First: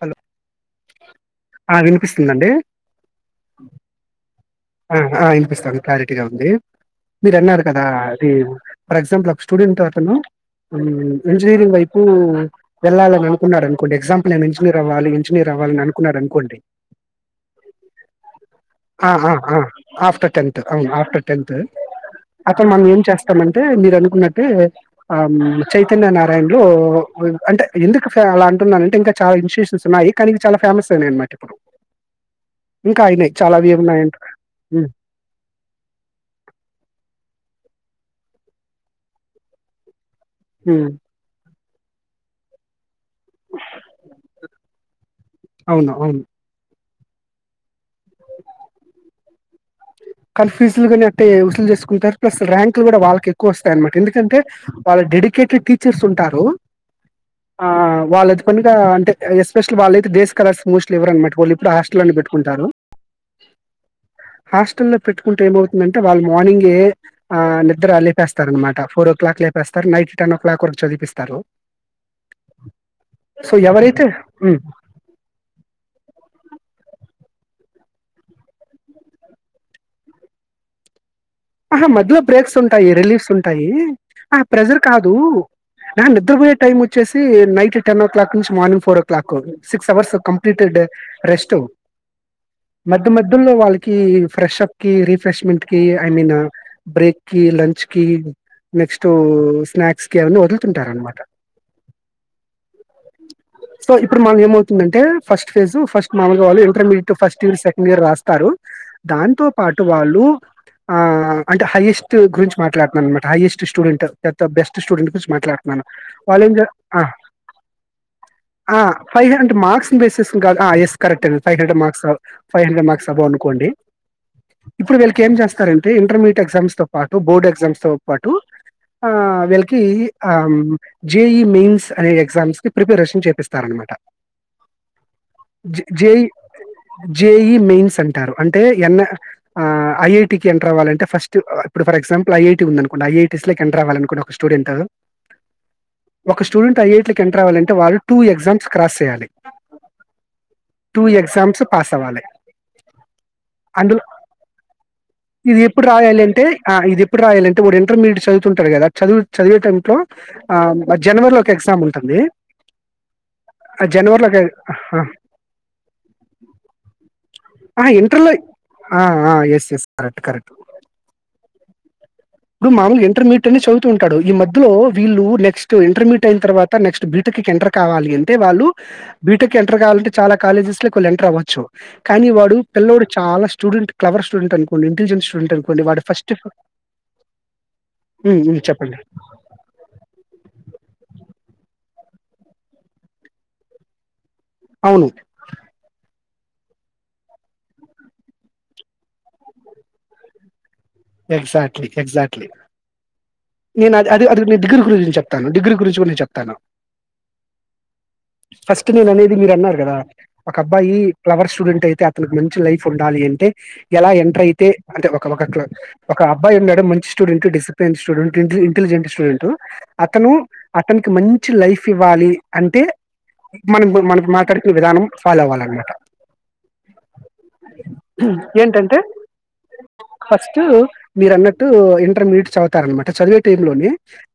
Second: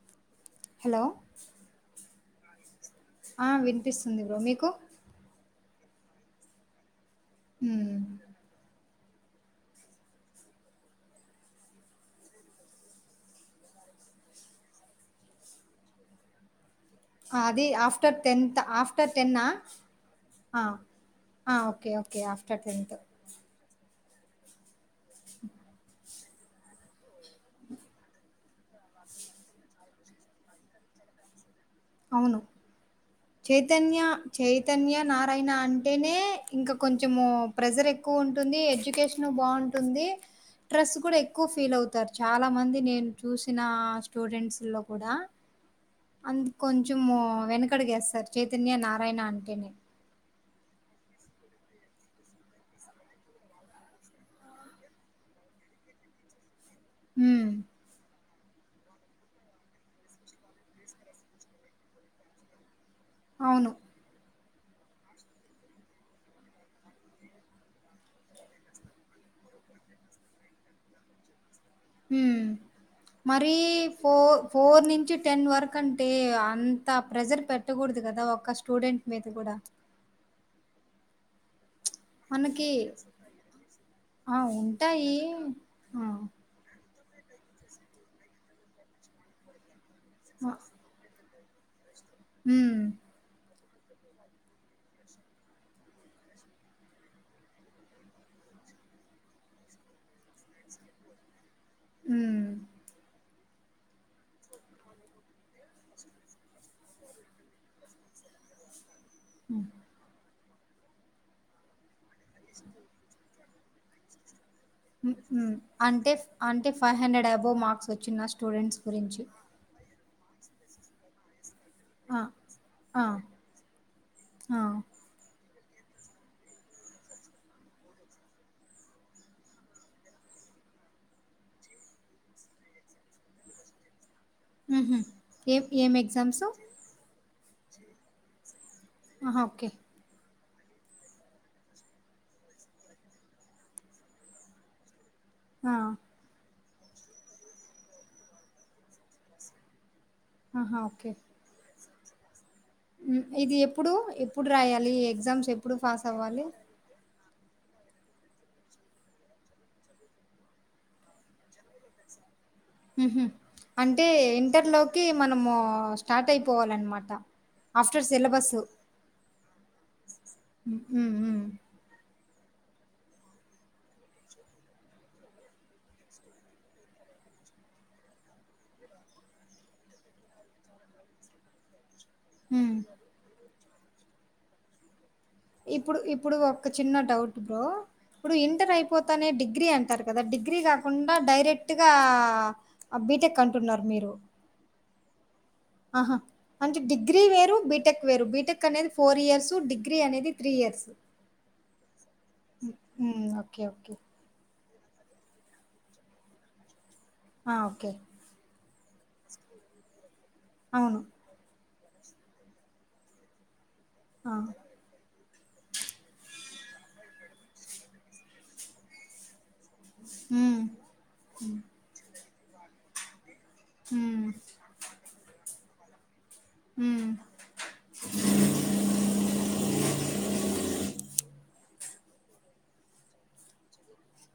Hello hello ఆ వినిపిస్తుందండి ఆ వినిపిస్తుంది బ్రో మీకు ఆ ఆ విన్పిస్త్ సగం క్లారిటీగా ఉంది మీరు అన్నారు కదా హ్మ్ అది ఫర్ ఎగ్జాంపుల్ ఒక స్టూడెంట్ అతను ఇంజనీరింగ్ వైపు వెళ్ళాలని అనుకున్నాడు అనుకోండి ఎగ్జాంపుల్ నేను ఇంజనీర్ అవ్వాలి ఇంజనీర్ అవ్వాలని అనుకున్నాడు అనుకోండి అది ఆఫ్టర్ టెన్త్ ఆ ఆఫ్టర్ టెన్న ఆ ఆఫ్టర్ టెన్త్ అవును ఆఫ్టర్ టెన్త్ ఆ ఓకే ఓకే ఆఫ్టర్ అక్కడ మనం టెన్త్ ఏం చేస్తామంటే మీరు ఉన్నట్టే ఆ చైతన్య నారాయణ లో అంటే ఎందుకు అలా అంటున్నా అంటే ఇంకా చాలా ఇన్స్టిట్యూషన్స్ ఉన్నాయి కానీ ఇక్కడ చాలా ఫేమస్ అయినాయి అనమాట ఇప్పుడు అవును ఇంకా అయినాయి చాలా చైతన్య వియ్యగున్నయ్ చైతన్య నారాయణ అంటేనే ఇంకా కొంచము ప్రెజర్ ఎక్కువ ఉంటుంది ఎడ్యుకేషన్ బాగుంటుంది ఉమ్, డ్రెస్ కూడా ఎక్కువ ఫీల్ అవుతారు చాలా మంది నేను చూసిన స్టూడెంట్స్ లో కూడా అవును అవు కొంచము వెనుక వెనకడుగు వేస్తారు చైతన్య నారాయణ అంటె ఎమో కన్ఫ్యూజులు గాని అట్టే వసూలు చేసుకుంటారు ప్లస్ ర్యాంక్లు గూడా వాళ్ళకి ఎక్కువ వస్తాయనమాట ఎందుకంటే వాళ్ళ డెడికేటెడ్ టీచర్స్ ఉంటారు. హ్మ్ ఆ వాళ్ళ కొన్నిగా అంటే ఎస్పెషల్ వాళ్ళైతే డేస్ కాలర్స్ మోస్ట్లీఇవ్వరన్నమాట వొళ్ళు ఇప్పుడు హస్టలోని బెట్టుకుంటారు అవును హాస్టెల్ పెట్టుకుంటే ఏమవుతుంద అే వాళ్ు మార్నింగే నిద్ర అ లేపేస్తారు అనమాట ఫోర్ ఓ క్లాక్ లేపేస్తారు నైట్ టెన్ ఓ క్లాక్ వరకు చదివిపిస్తారు మరి సో ఎవరైతే ఫోర్, ఉమ్ ఫోర్ నుంచి టెన్ వరక అంటే అ అంత ప్రెజర్ పెట్టకూడదు కదా ఒక్క స్టూడెంట్ మీద కూడా ఆహా మధ్యలో బ్రేక్స్ మనకి ఉంటాయి రిలీఫ్స్ ఉంటాయి, ఆ! ఆహ ప్రెజర్ కాదు ఉంటాయి. నా ఆ! నిద్రపోయే టైం వచ్చి చ్చసి నైట్ టెన్ ఓ క్లాక్ నుంచి morning four o'clock six [unintelligible] సవర్స్ ఆ! కంప్లీటెడ్ రెస్ట్ హ్మ్. మధ్య మధ్య లో వాళ్ళకి ఫ్రెష్పకి, రిఫ్రెష్మెట్కి ఐ మీన్ బ్రేక్ కి, లంచ్ కి నెక్స్ట్ స్నాక్స్ కి అవన్నీ వదులుతుంటారునమాట హమ్ సో ఇప్పుడు మనం ఏమవుతుందంటే ఫస్ట్ ఫేజు ఫస్ట్ మామూగా వాళ్ళు intermediate first year second year రాస్తారు దాంతో హ్మ్. పాటు వాళ్ళు ఆ అంటే హైయెస్ట్ గురించి మాట్లాడుతున్నా అన్నమాట హైయస్ట్ స్టూడెంట్ బెస్ట్ స్టూడెంట్ గురించి మాట్లాడుతున్నాను అంటే, వాళ్ళు ఏం అంటే ఫైవ్ హండ్రెడ్ అబోవ్ మార్క్స్ వచ్చిన స్టూడెంట్స్ గురించి ఫైవ్ హండ్రెడ్ మార్క్స్ బేసిస్ కా ఎస్ కరెక్ట్ అ ఫైవ్ హండ్రెడ్ మార్క్స్ ఆ! ఫైవ్ హండ్రెడ్ ఆ! మార్క్స్ అబవ్ అనుకోండి ఆ! ఇప్పుడు వీళ్ళకి ఏం చేస్త కరెంట్ అే ఇంటర్మీడియట్ ఎగ్జామ్స్ తో పాటు బోర్డ్ ఎగ్జామ్స్ తో పాటు ఆ వీళ్ళకి ఆ జేఈఈ మెయిన్స్ అనే ఎగ్జామ్స్ కి ప్రిపరేషన్ చేపిస్తార అనమాట ఉహ్ హు ఏం ఏం ఎగ్జామ్స్ జేఈ మెయిన్స్ అంటారు అంటే ఎన్ ఆహా! ఓకే. ఐ ఐటి ఎంటర్ అవ్వాలంట ఫస్ ఇప్పుడు ఫర్ ఎగ్ాంపుల్ ఐటీ ఉందినుంట ఐటీస్ ఎంటర్వాల అనుకో ఒక స్టడెంట్ ఆ! ఒక స్టూడెంట్ ఐఐటీలో ల ఎంటర్ అవ్వాలంటే వాళ్ళ టూ ఎగ్జామ్స్ క్రాస్ చేయాలి ఆహా ఓకే ఆ సవాాలే ఇది ఎప్పుడు, ఎప్పుడు రాయాలి ఎగ్జామ్స్ ఇది ఎప్పుడు రాయాలి అంటే పాసవ్వాలి? ఇది ఎప్పుడు రాయాలంటే వా ఇంటర్మీడియట్ చదువుతుంటారు కదా చదువు చదివేటం లో ఆ జనవరిలో ఒక ఎగ్జామ్ ఉంటుంది ఆ అంటే జనవరిలో ఒక ఇంటర్ లోకి మనము స్టార్ట్ అయిపోవాలన్నమాట ఆ ఆఫ్టర్ ఇంటర్లో సిలబస్ ఆ ఆ ఎస్ ఎస్ కరెక్ట్ కరెక్ట్ హ్మ్ హ్మ్మ్ ఇప్పుడు మామూలుగా ఇంటర్మీట్ అని చదువుతూ ఉంటాడు ఈ మధ్యలో వీళ్ళు నెక్స్ట్ ఇంటర్మీట్ అయిన తర్వాత నెక్స్ట్ బీటెక్ కి ఎంటర్ కావాలి అంటే వాళ్ళు బీటెక్ ఎంటర్ కావాలంటే చాలా కాలేజెస్ లోకి వాళ్ళ ఎంటర్ అవ్వచ్చు. కాని వాడు హ్మ్. పిల్లోడు చాలా స్టూడెంట్ క్లవర్ స్టూడెంట్ అనుకోండి ఇంటెజె రుంటది కొన్ని ఇప్పుడు వాడు ఫస్ట్ ఇప్పుడు ఒక చిన్న డౌట్ బ్రో ఇప్పుడు హ్మ్. హ్మ్. ఇంటర్ చెప్పండి. అయిపోతనే డిగ్రీ అంటారు కదా డిగ్రీ గా కుండా డైరెక్ట్ గా బీటెక్ అంటున్నారు మీరు అవును ఆహా అంటే డిగ్రీ వేరు బీటెక్ వేరు బీటెక్ అనేది ఫోర్ ఇయర్స్ డిగ్రీ అనేది త్రీ ఇయర్స్ ఎగ్జాట్లి ఎగ్జాట్లి హ్మ్. ఓకే. ఓకే. నేను అద అదే దిగురు గురించి చెప్తాను డిగ్రీ గురించి నేను చెప్తాను ఆ! ఓకే. ఫస్ట్ నేను అనేది మీరు అన్నారు గదా ఒక అబ్బాయి అవును. ఫ్లవర్ స్టూడెంట్ టయితే అతనికి మంచి లైఫ్ ఉండాలి అంటే ఎలా ఆ! ఎంటర్ అయితే అంత అదొక చైర్ ఒక అబ్బాయి ఉన్నాడు మంచి student discipline student intelligent student అతను హ్మ్. అతనికి మంచి లైఫ్ ఇవ్వాలి అంటే మనం ఇప్ మనం హ్మ్. మాట్లాడుకునే విధానం ఫాలో అవ్వాలన్నమాట హ్మ్. హుమ్ ఏంటంటే ఫస్ట్ అన్నట్టు ఇంటర్మీడియట్ చదువుతారన్నమాట చదివే టైమ్ లోనే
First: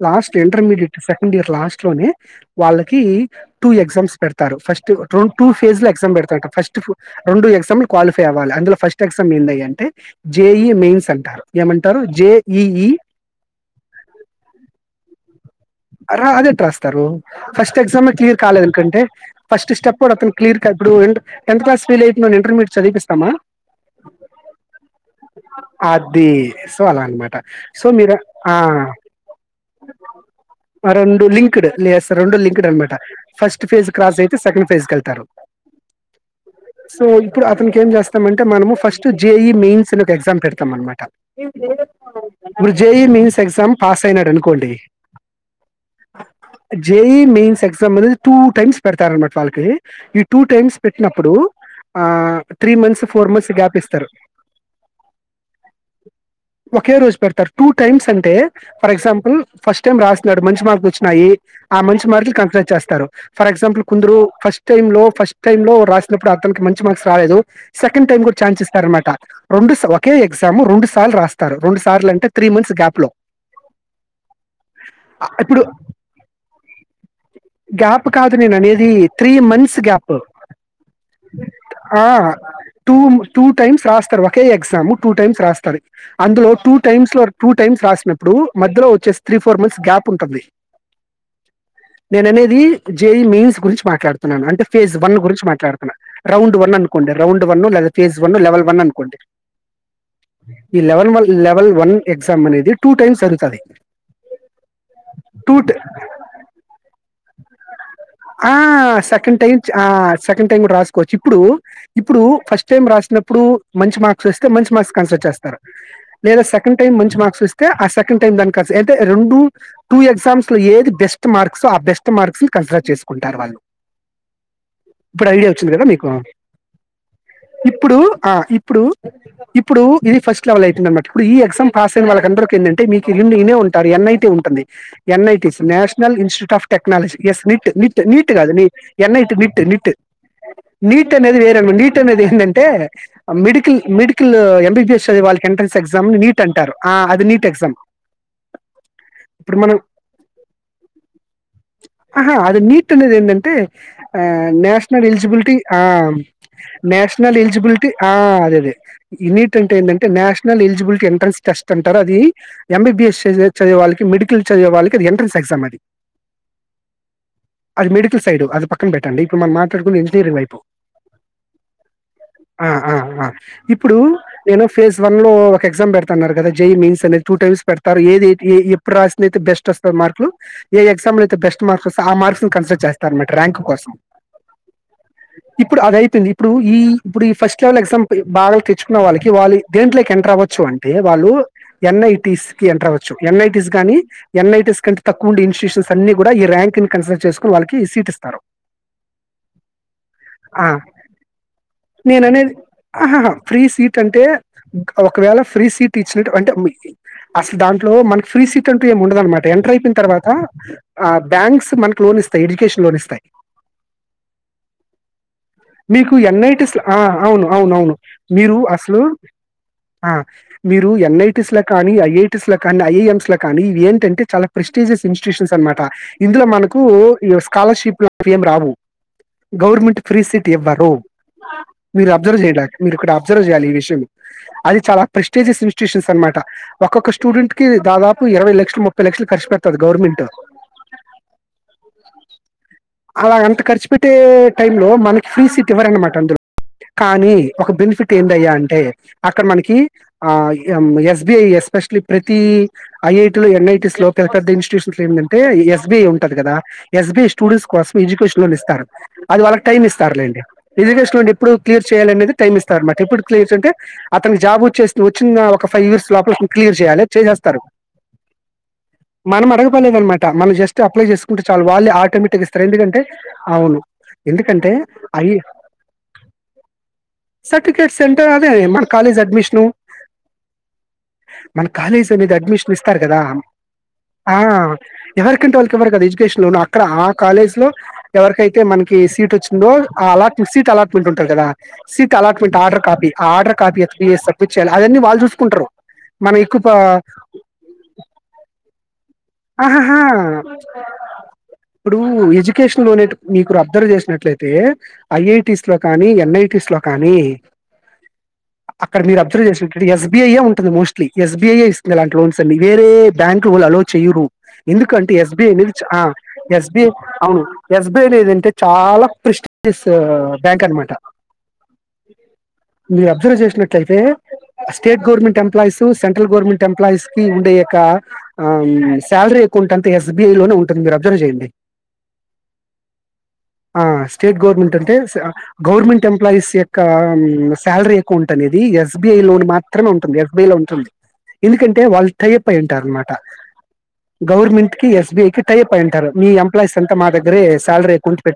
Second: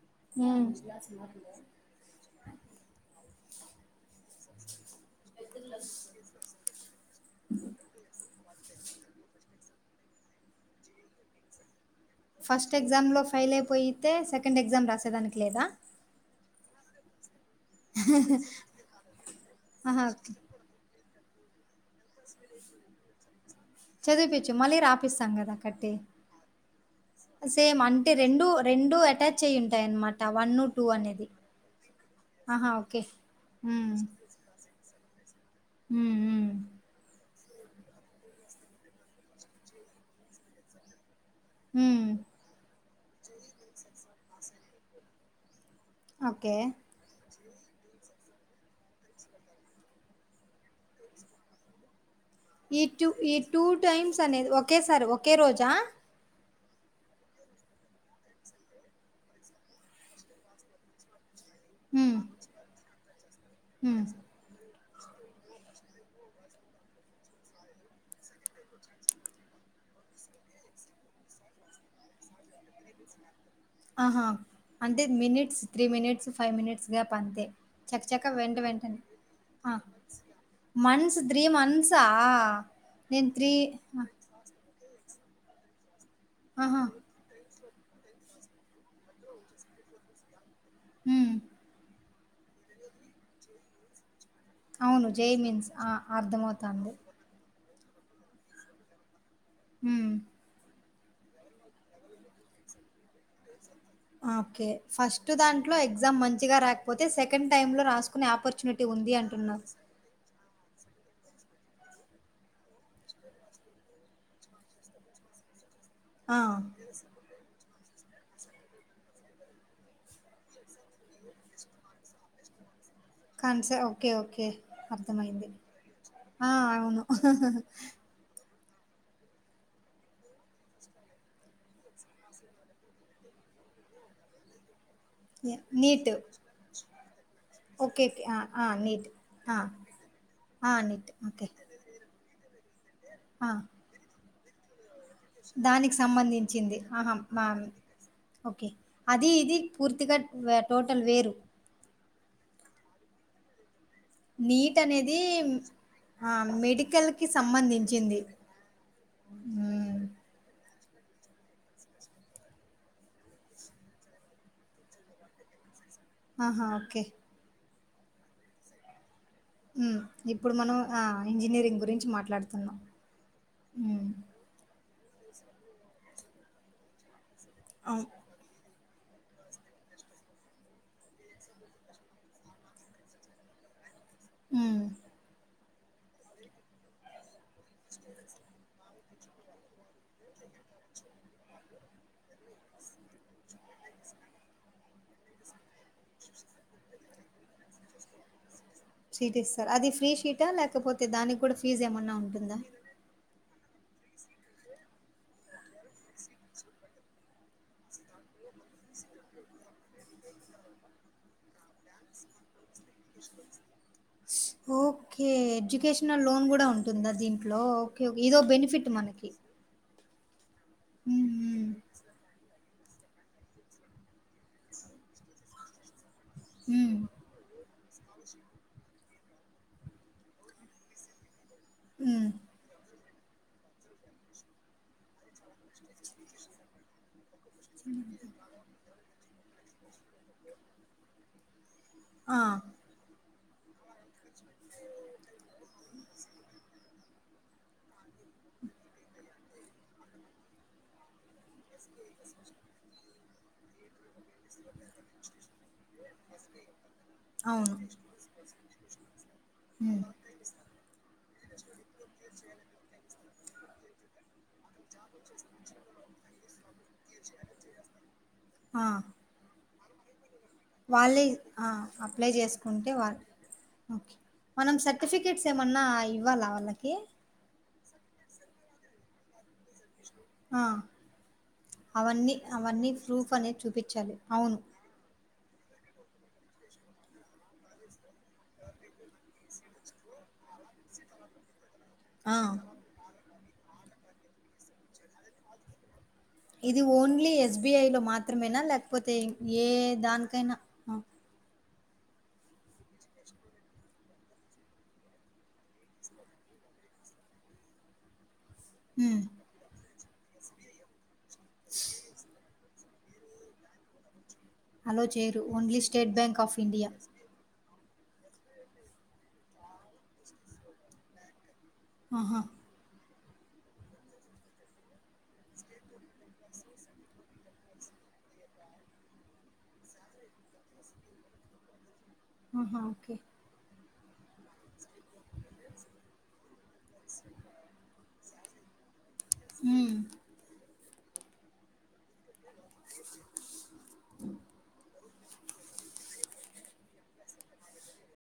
లాస్ట్ హ్మ్. ఇంటర్మీడియట్ సెకండ్ ఇయర్ లాస్ట్ లోనే వాళ్ళకీ టూ ఎగ్జామ్స్ పెడతాడు ఫస్ట్ రె టూ ఫేజ్ లో ఎగ్జామ్ పెడతాడు ఫస్ట్ రెండు ఎగ్జాంలు క్వాలిఫై అవ్వాలి అందులో ఫస్ట్ ఎగ్జామ్ ఏంది అంటే జేఈఈ మెయిన్స్ అంటా ఏమన్ ఫస్ట్ ఎగ్జామ్ లో ఫెయిల్ అయిపోయితే సెకండ్ ఎగ్జామ్ రాస్ డానికి లేదా అరే అదెట్ రాస్తరు ఫస్ట్ ఎగ్జామే క్లియర్ కాలేదు ఇంకంటే ఫస్ట్ స్టెప్ ఆహా! కూడా అతను క్లియర్ క ఇప్పుడు అం టెన్త్ క్లాస్ ఫెయిల్ ఐతయిందని ఇంటర్మీయట్ చదిపిస్తామా చదిపించు మళ్ళీ రాపిస్తాం కదా కట్టి అది సో అలా అనమాట సేమ్ సో అంటే మీరు రెండు ఆ రెండు అటాచ్ అయ్ ఉంటాయి అన్నమాట వన్ ఆ రెండు లింక్డ్ లే రెండు లింక్డ్ అనమాట ఓకే. ఫస్ట్ ఫేజ్ హ్మ్. క్రాస్ అయితే సెకండ్ ఫేజ్ తీసుకెళ్తారు హ్మ్. హ్మ్. సో ఇప్ ఇప్పుడు అతనికి ఏం చేస్తామంటే మనము ఫస్ట్ జేఈ మెయిన్స్ ఒక ఎగ్జామ్ పెడతాం అనమాట హ్మ్ ఇప్పుడు జేఈ మేన్స్ ఎగ్జామ్ పాస్ అయినాడు అనుకోండి ఓకే. జేఈ మీన్స్ ఎగ్జామ్ అనేది టూ టైమ్స్ పెడతారునమాట వాళ్ళకి ఈ టూ టైమ్స్ పెట్టినప్పుడు ఆ త్రీ ఈ మంత్స్ టూ ఈ ఫోర్ మంత్స్ టూ గ్యాప్ ఇస్తారు టైమ్స్ అనేది ఒకేసారి ఒకే రోజా ఒకే రోజు పెడతారు టూ టైమ్స్ అంటే ఫర్ ఎగ్జాంపుల్ ఫస్ట్ టైమ్ రాస్నడు మంష్ మార్కు వచ్చినాయి ఆ మంచి హ్మ్. మార్కులు కంటేట్ చేస్తారు ఫర్ ఎక్సంపుల్ హ్మ్. కొందరు ఫస్ట్ టై లో ఫస్ట్ టై లో రాసినప్పుడు అతనికి మంచి మార్క్స్ రాలేదు సెకండ్ టైం కూడా ఛాన్స్ ఇస్తారనమాట రెండు సా ఒకే ఎగ్జామ్ రెండు సార్లు రాస్తారు రెండు సార్లు అంటే త్రీ మంత్స్ గ్యాప్ లో ఆహా! అంటే ఆ, మినిట్స్ ఇప్పుడు three minutes five minutes gap అంతే. గ్యాప్ చకచక కాదు నేను వెంట అనేదీ వెంటనే. త్రీ మంత్స్ ఆ! గ్యాప్ మంత్స్ త్రీ మంత్సా ఆ టూ నేను టూ త్రీ టైమ్స్ రాస్తరు ఒకే ఎగ్జామ్ టూ టైమ్స్ రాస్తారు అందులో టూ ఆహా టైమ్స్ లో టూ టైమ్స్ రాసినప్పుడూ మధ్యలో వచ్చేసి త్రీ ఫోర్ మంత్స్ గ్యాప్ ఉంటది హ్మ్ నేననేదీ జేయి మైయిన్స్ గురించి మాట్లాడు యున్నాను అంటే ఫేజ్ అవును వన్ జై గురించి మీన్స్ ఆ మాట్లాడుతున్న రౌండ్ వన్ అర్థమవుతాంది అనుకోండి రౌండ్ వన్ లేద ఫేస్ వన్ లెవెల్ వన్ అనుకోండి హ్మ్ ఈ లెవెల్ వల్ లెవెల్ వన్ ఎగ్జామ్ అనేది టూ టైమ్స్ జరుగుతాది ఓకే ఫస్ట్ దాంట్లో ఎగ్జామ్ మంచిగా రాయ్ పోతే సెకండ్ టైమ్ లో రాసు ఆ సెకండ్ టైమ్ ఆ సెకండ్ టైమ్ కూడ రాసుకోవచ్చు ఇప్పుడూ ఇప్పుడూ ఫస్ట్ టైం రాసినప్పుడు మంచి మార్క్స్ వస్తే మంచి మార్క్స్ కన్సర్న్ చేస్తారు ఆ లేదా సెకండ్ టైమ్ మంచి మార్క్స్ వస్ ఐతే ఆ సెకండ్ టైమ్ దానికి క అయితే రెండు టూ ఎగ్జామ్స్ లో ఏది బెస్ట్ మార్క్స్ ఓ ఆ బెస్ట్ మార్క్స్ ని కన్సిడర్ చేసు కన్స ఓకే ఓకే ఇప్పుడు అర్థమయింది ఐడియా వచ్చింది కదా మీకు? ఆ అవును ఇప్పుడూ ఇప్పుడూ ఇది ఫస్ట్ లెవెల్ అయితుంది అనమాట ఇప్పుడు ఈ ఎగ్జామ్ పాస్ అయిన వాళ్ళ అందరికి ఏంటంటే మీ రెండు ఇనే ఉంటారు ఎన్ ఐ టి ఉంటుంది NITs NEET national institute of technology yes NIT ని ఓకే ఓకే నీట్ ఆ కాదు అండి ఆ నీట్ ఎన్ఐటి ఆ నిట్ నిట్ ఆ నీట్ అనేది ఓకే వేరే మళ్ళీ నీట్ అనే ఎందంటే ఆ మెడికల్ మెడిక్ కల్ ఎంబీబీఎస్ చదివే వాళ్ళకి ఎంట్రన్స్ దానికి ఎగ్జామ్ ని నీట్ అంటారు సంబంధించింది ఆ ఆహా అది నీట్ బాంది ఎగ్జామ్ ఓకే అది ఇది ఇప్పుడు మనం పూర్తిగా టోటల్ వేరు ఆహా అది నీట్ ట్ అనేది ఎందంటే ఆ నీట్ నేషనల్ అనేది ఎలిజిబిలిటీ ఆ ఆ మెడికల్కి నేషనల్ ఎలిజిబిలిటీ ఆ సంబంధించింది అదే అదే ఈ నీట్ అంటే మ్మ్ ఏందంటే నేషనల్ ఎలిజిబిల్ ఎంట్రెన్స్ టెస్ట్ అంటారు. అదీ ఎంబీబిఎస్ చదివే వాళ్ళకి, మెడికల్ చదివే వాళ్ళకి, అది ఎంట్రెన్స్ ఎగ్జామ్. ఆహా ఓకే అది మెడికల్ సైడు అది పక్కన బెట్ అండి ఇప్పుడు మన మాట్లాడుకునేది మ్మ్ ఇంజనీర్ ఇప్పుడు వైపు మనం ఆ ఇంజనీరింగ్ గురించి ఆ మాట్లాడుతున్నాం ఆ ఆ ఇప్పుడూ మ్మ్ నేను ఫేజ్ వన్ లో ఒక ఎగ్జామ్ పెడుతన్నారు కదా జేఈ మెయిన్స్ అనేది టూ టైమ్స్ పెడతారు అవును ఏది ఏ ఎప్ రాసింది అయితే బెస్ట్ వస్తది మార్కులు ఏ ఎగ్జామ్ లోయితే బెస్ట్ మార్క్స్ వస్త ఆ మార్క్స్ కన్సిడర్ చేస్తారన్నమాట ర్యాంక్ కోసం హ్మ్ ఇప్పుడు అదయితుంది ఇప్పుడు ఈ ఇప్పుడు ఈ ఫస్ట్ కేవలం ఎక్సంపుల్ బాగనే తెచ్చకున్ ఇంట్లో వాళ్ళకి వాలీ దేంట్లోకి ఎంటర్ అవ్వచ్చు. అంటే వాళ్ళు ఎన్ఐటీస్ కి ఎంటర్ అవ్వచ్చు. ఎన్ఐటీస్ గాని ఎన్ఐటిస్ కంటే తక్కువ ఉండే ఇన్స్టుషూస్ అన్ని కూడా ఈ ర్యాంక్ నీ కన్ చేసుకోని వాళ్ళకి సీట్ ఇస్ సీట్ ఇస్తారు అది ఫ్రీ షీటా లేకపోతే దానికి కూడా ఫీజ్ ఏమన్నా నేననేది ఉంటుందా ఆహాహా ఫ్రీ సీట్ అంటే ఒకవేళ ఫ్రీ సీట్ ఇచ్చినట్టు అంటే, అసలు దాంట్లో మనకి ఫ్రీ సీట్ అంటూ ఏమి ఉండదు అనమాట. ఎంటర్ అయిపోయిన తర్వాత ఆ బ్యాంక్స్ మన లోన్ ఇస్తాయి ఎడ్యుకేషన్ లోన్ ఇస్తాయి ఓకే మీకు ఎడ్యుకేషనల్ లోన్ కూడా ఎన్ఐటీస్ ఆ ఉంటుందా అవును దీంట్లో అవునవును. ఓకే కే ఇదో మీరు బెనిఫిట్ అసలు మనకి ఆ మీరు మ్మ్ యెన్ఐటీస్ ల మ్మ్ కానీ ఐటీస్ ల కానీ ఐఎమ్స్ లో కానీ ఇవి ఏంటి అంటే చాలా ప్రెస్టీజియస్ ఇన్స్ట్యూషన్స్ అనమాట ఇందులో మన్ పూ మ్మ్ యువర్ స్కాలర్షిప్ అవి ఎం రావు గవర్మెంట్ ఫ్రీ సీట్ ఇవ్వరు మీరు హ్మ్. అబ్జర్వ్ చేయల మీరు ఇక్కడబ్ అబ్జర్వ్ చేయాలి ఈ విషయం అది చాలా ప్రెస్టేజెస్ ఇన్స్టిట్యూషన్స్ అనమాట ఒక్కొక్క స్టూ స్టూడెంట్ కి దాదాపు ఇరవై లక్షలు ముప్పై లక్షలు ఖర్చుపెడతాది గవర్నమెంట్ ఆ అలా అంత ఖర్చు పెట్టే టైం లో మనకి ఫ్రీ సీట్ ఇవ్వరనమాట. అందులో కానీ ఒక బెనిఫిట్ ఏందయ్యా అంటే, అక్కడ మనకి ఆ ఎస్బిఐ ఎస్పెషలీ ప్రతి ఐఐటీ లో, ఎన్ఐటీస్ లో, పెద్ద ఇన్స్టిట్యూషన్స్లో, ఏందంటే ఎస్బీఐ ఉన్ ఉంటది కదా యస్బీఐ స్టూడెంట్స్ అవును. కోసం ఎడ్యుకేషన్ లోన్ ఇస్తారు అది వాళ్ళకి టైమ్ హ్మ్. ఇస్తారులేండి ఎడ్యుకేషన్ ఇప్పుడు క్లియర్ చేయాలి అనేది టైమ్ ఇస్తారు మాకీ ఇప్పుడు క్లియర్ ఉంటే అతనికి జాబ్ వచ్చేస్తూ వచ్చిన ఒక ఫైవ్ ఇయర్స్ లోపల క్లియర్ చేయాలి చేసేస్తారు ఆ! మనం అడగం లేదనమాట మన జస్ట్ అప్లై వాళ్ళే చేసుకుంటే చాలు ఆ వాళ్ళే అప్లై ఆటోమేటిక్ ఇస్తారు చేసుకుంటే ఎందుకంటే వాళ్ళ అవును ఓకే ఎందుకంటే మనం అయి సర్టిఫికేట్స్ ఏమన్నా ఇవ్వాలా వాళ్ళకి టికెట్ సెంటర్ అదే మన కాలేజ్ అడ్మిషను ఆ మన కాలేజ్ అనేది అవన్నీ అడ్మిషన్ అవన్నీ ఇస్తారు కదా ప్రూఫ్ అనేది చూపించాలి ఆ అవును ఎవరికంటే వాళ్ళ్ కి ఇవ్వరు కదా ఎడ్యుకేషన్ లో అక్కడ ఆ కాలేజ్ లో ఎవరికైతే మనకి సీట్ వచ్చిందో ఆ అలాట్ సీట్ అలాట్మెంట్ ఉంటది కదా సీట్ ఆ! అలాట్మెంట్ ఆర్డర్ కాపీ ఆ ఆర్డర్ కాపీ ఎతకపోయి సబ్మిట్ చేయాలి అదన్నీ వాళ్ళు చూసుకుంటరు ఇది ఓన్లీ ఎ స్బి ఐ లో మాత్రమేనా లాకపోతే ఆహాహా ఇప్పుడు ఎజుకేషన్లోన్ మీకు అబ్జర్వ్ చేసినట్లయితే ఐ ఐ టీస్ లో కానీ ఎన్ ఐ టిస్ లో కానీ అక్కడ మీరు హ్మ్. అబ్జర్వ్ చేసు టడి యజ్ బి ఐ ఉంటది మోస్ట్లీ ఎస్బీఐ ఏ ఇస్తుంది అలాంటి లోన్స్ అన్నీ వేరే బ్యాంక్ లు ఓల్ అలౌ చేయరు అలో ఎందుకంటే ఎ చేయరు. స్బి ఐ అనేది ఓన్లీ ఆ state bank of a B India. I అవును ఎ స్బి ఐ లో ఏదంటే చాలా ప్రస్టీజియస్ బ్యాంక్ అనమాట ఆహా బ్జర్వ్ చేసినట్లయితే state government employees central government ఎంప్లాయస్కి ఉండే యొక్క అమ్ శాలరీ అకౌంట్ అంతా ఎస్బీఐ లోనే ఉంటది మీరు అబ్జర్వ్ చేయండి ఆహా ఓకే ఆ స్టేట్ గవర్నమెంట్ అంటే గవర్నమెంట్ ఎంప్లాయస్ యొక్క శాలరీ ఎకౌంట్ అనేది ఎస్ స్బీఐ లోని మాత్రమే హ్మ్. ఉంటుంది ఎఫ్ బీ లో ఉంటుంది ఎందుకంటే వాళ్ళు టయప్ అయి ఉంటారు అనమాట గవర్నమెంట్ కి ఎస్బిఐ కి టైప్ అయుంటారు మీ ఎంప్లాయస్ అంతా మా దగ్గరే సాలరీ ఎకౌంట్ పెట్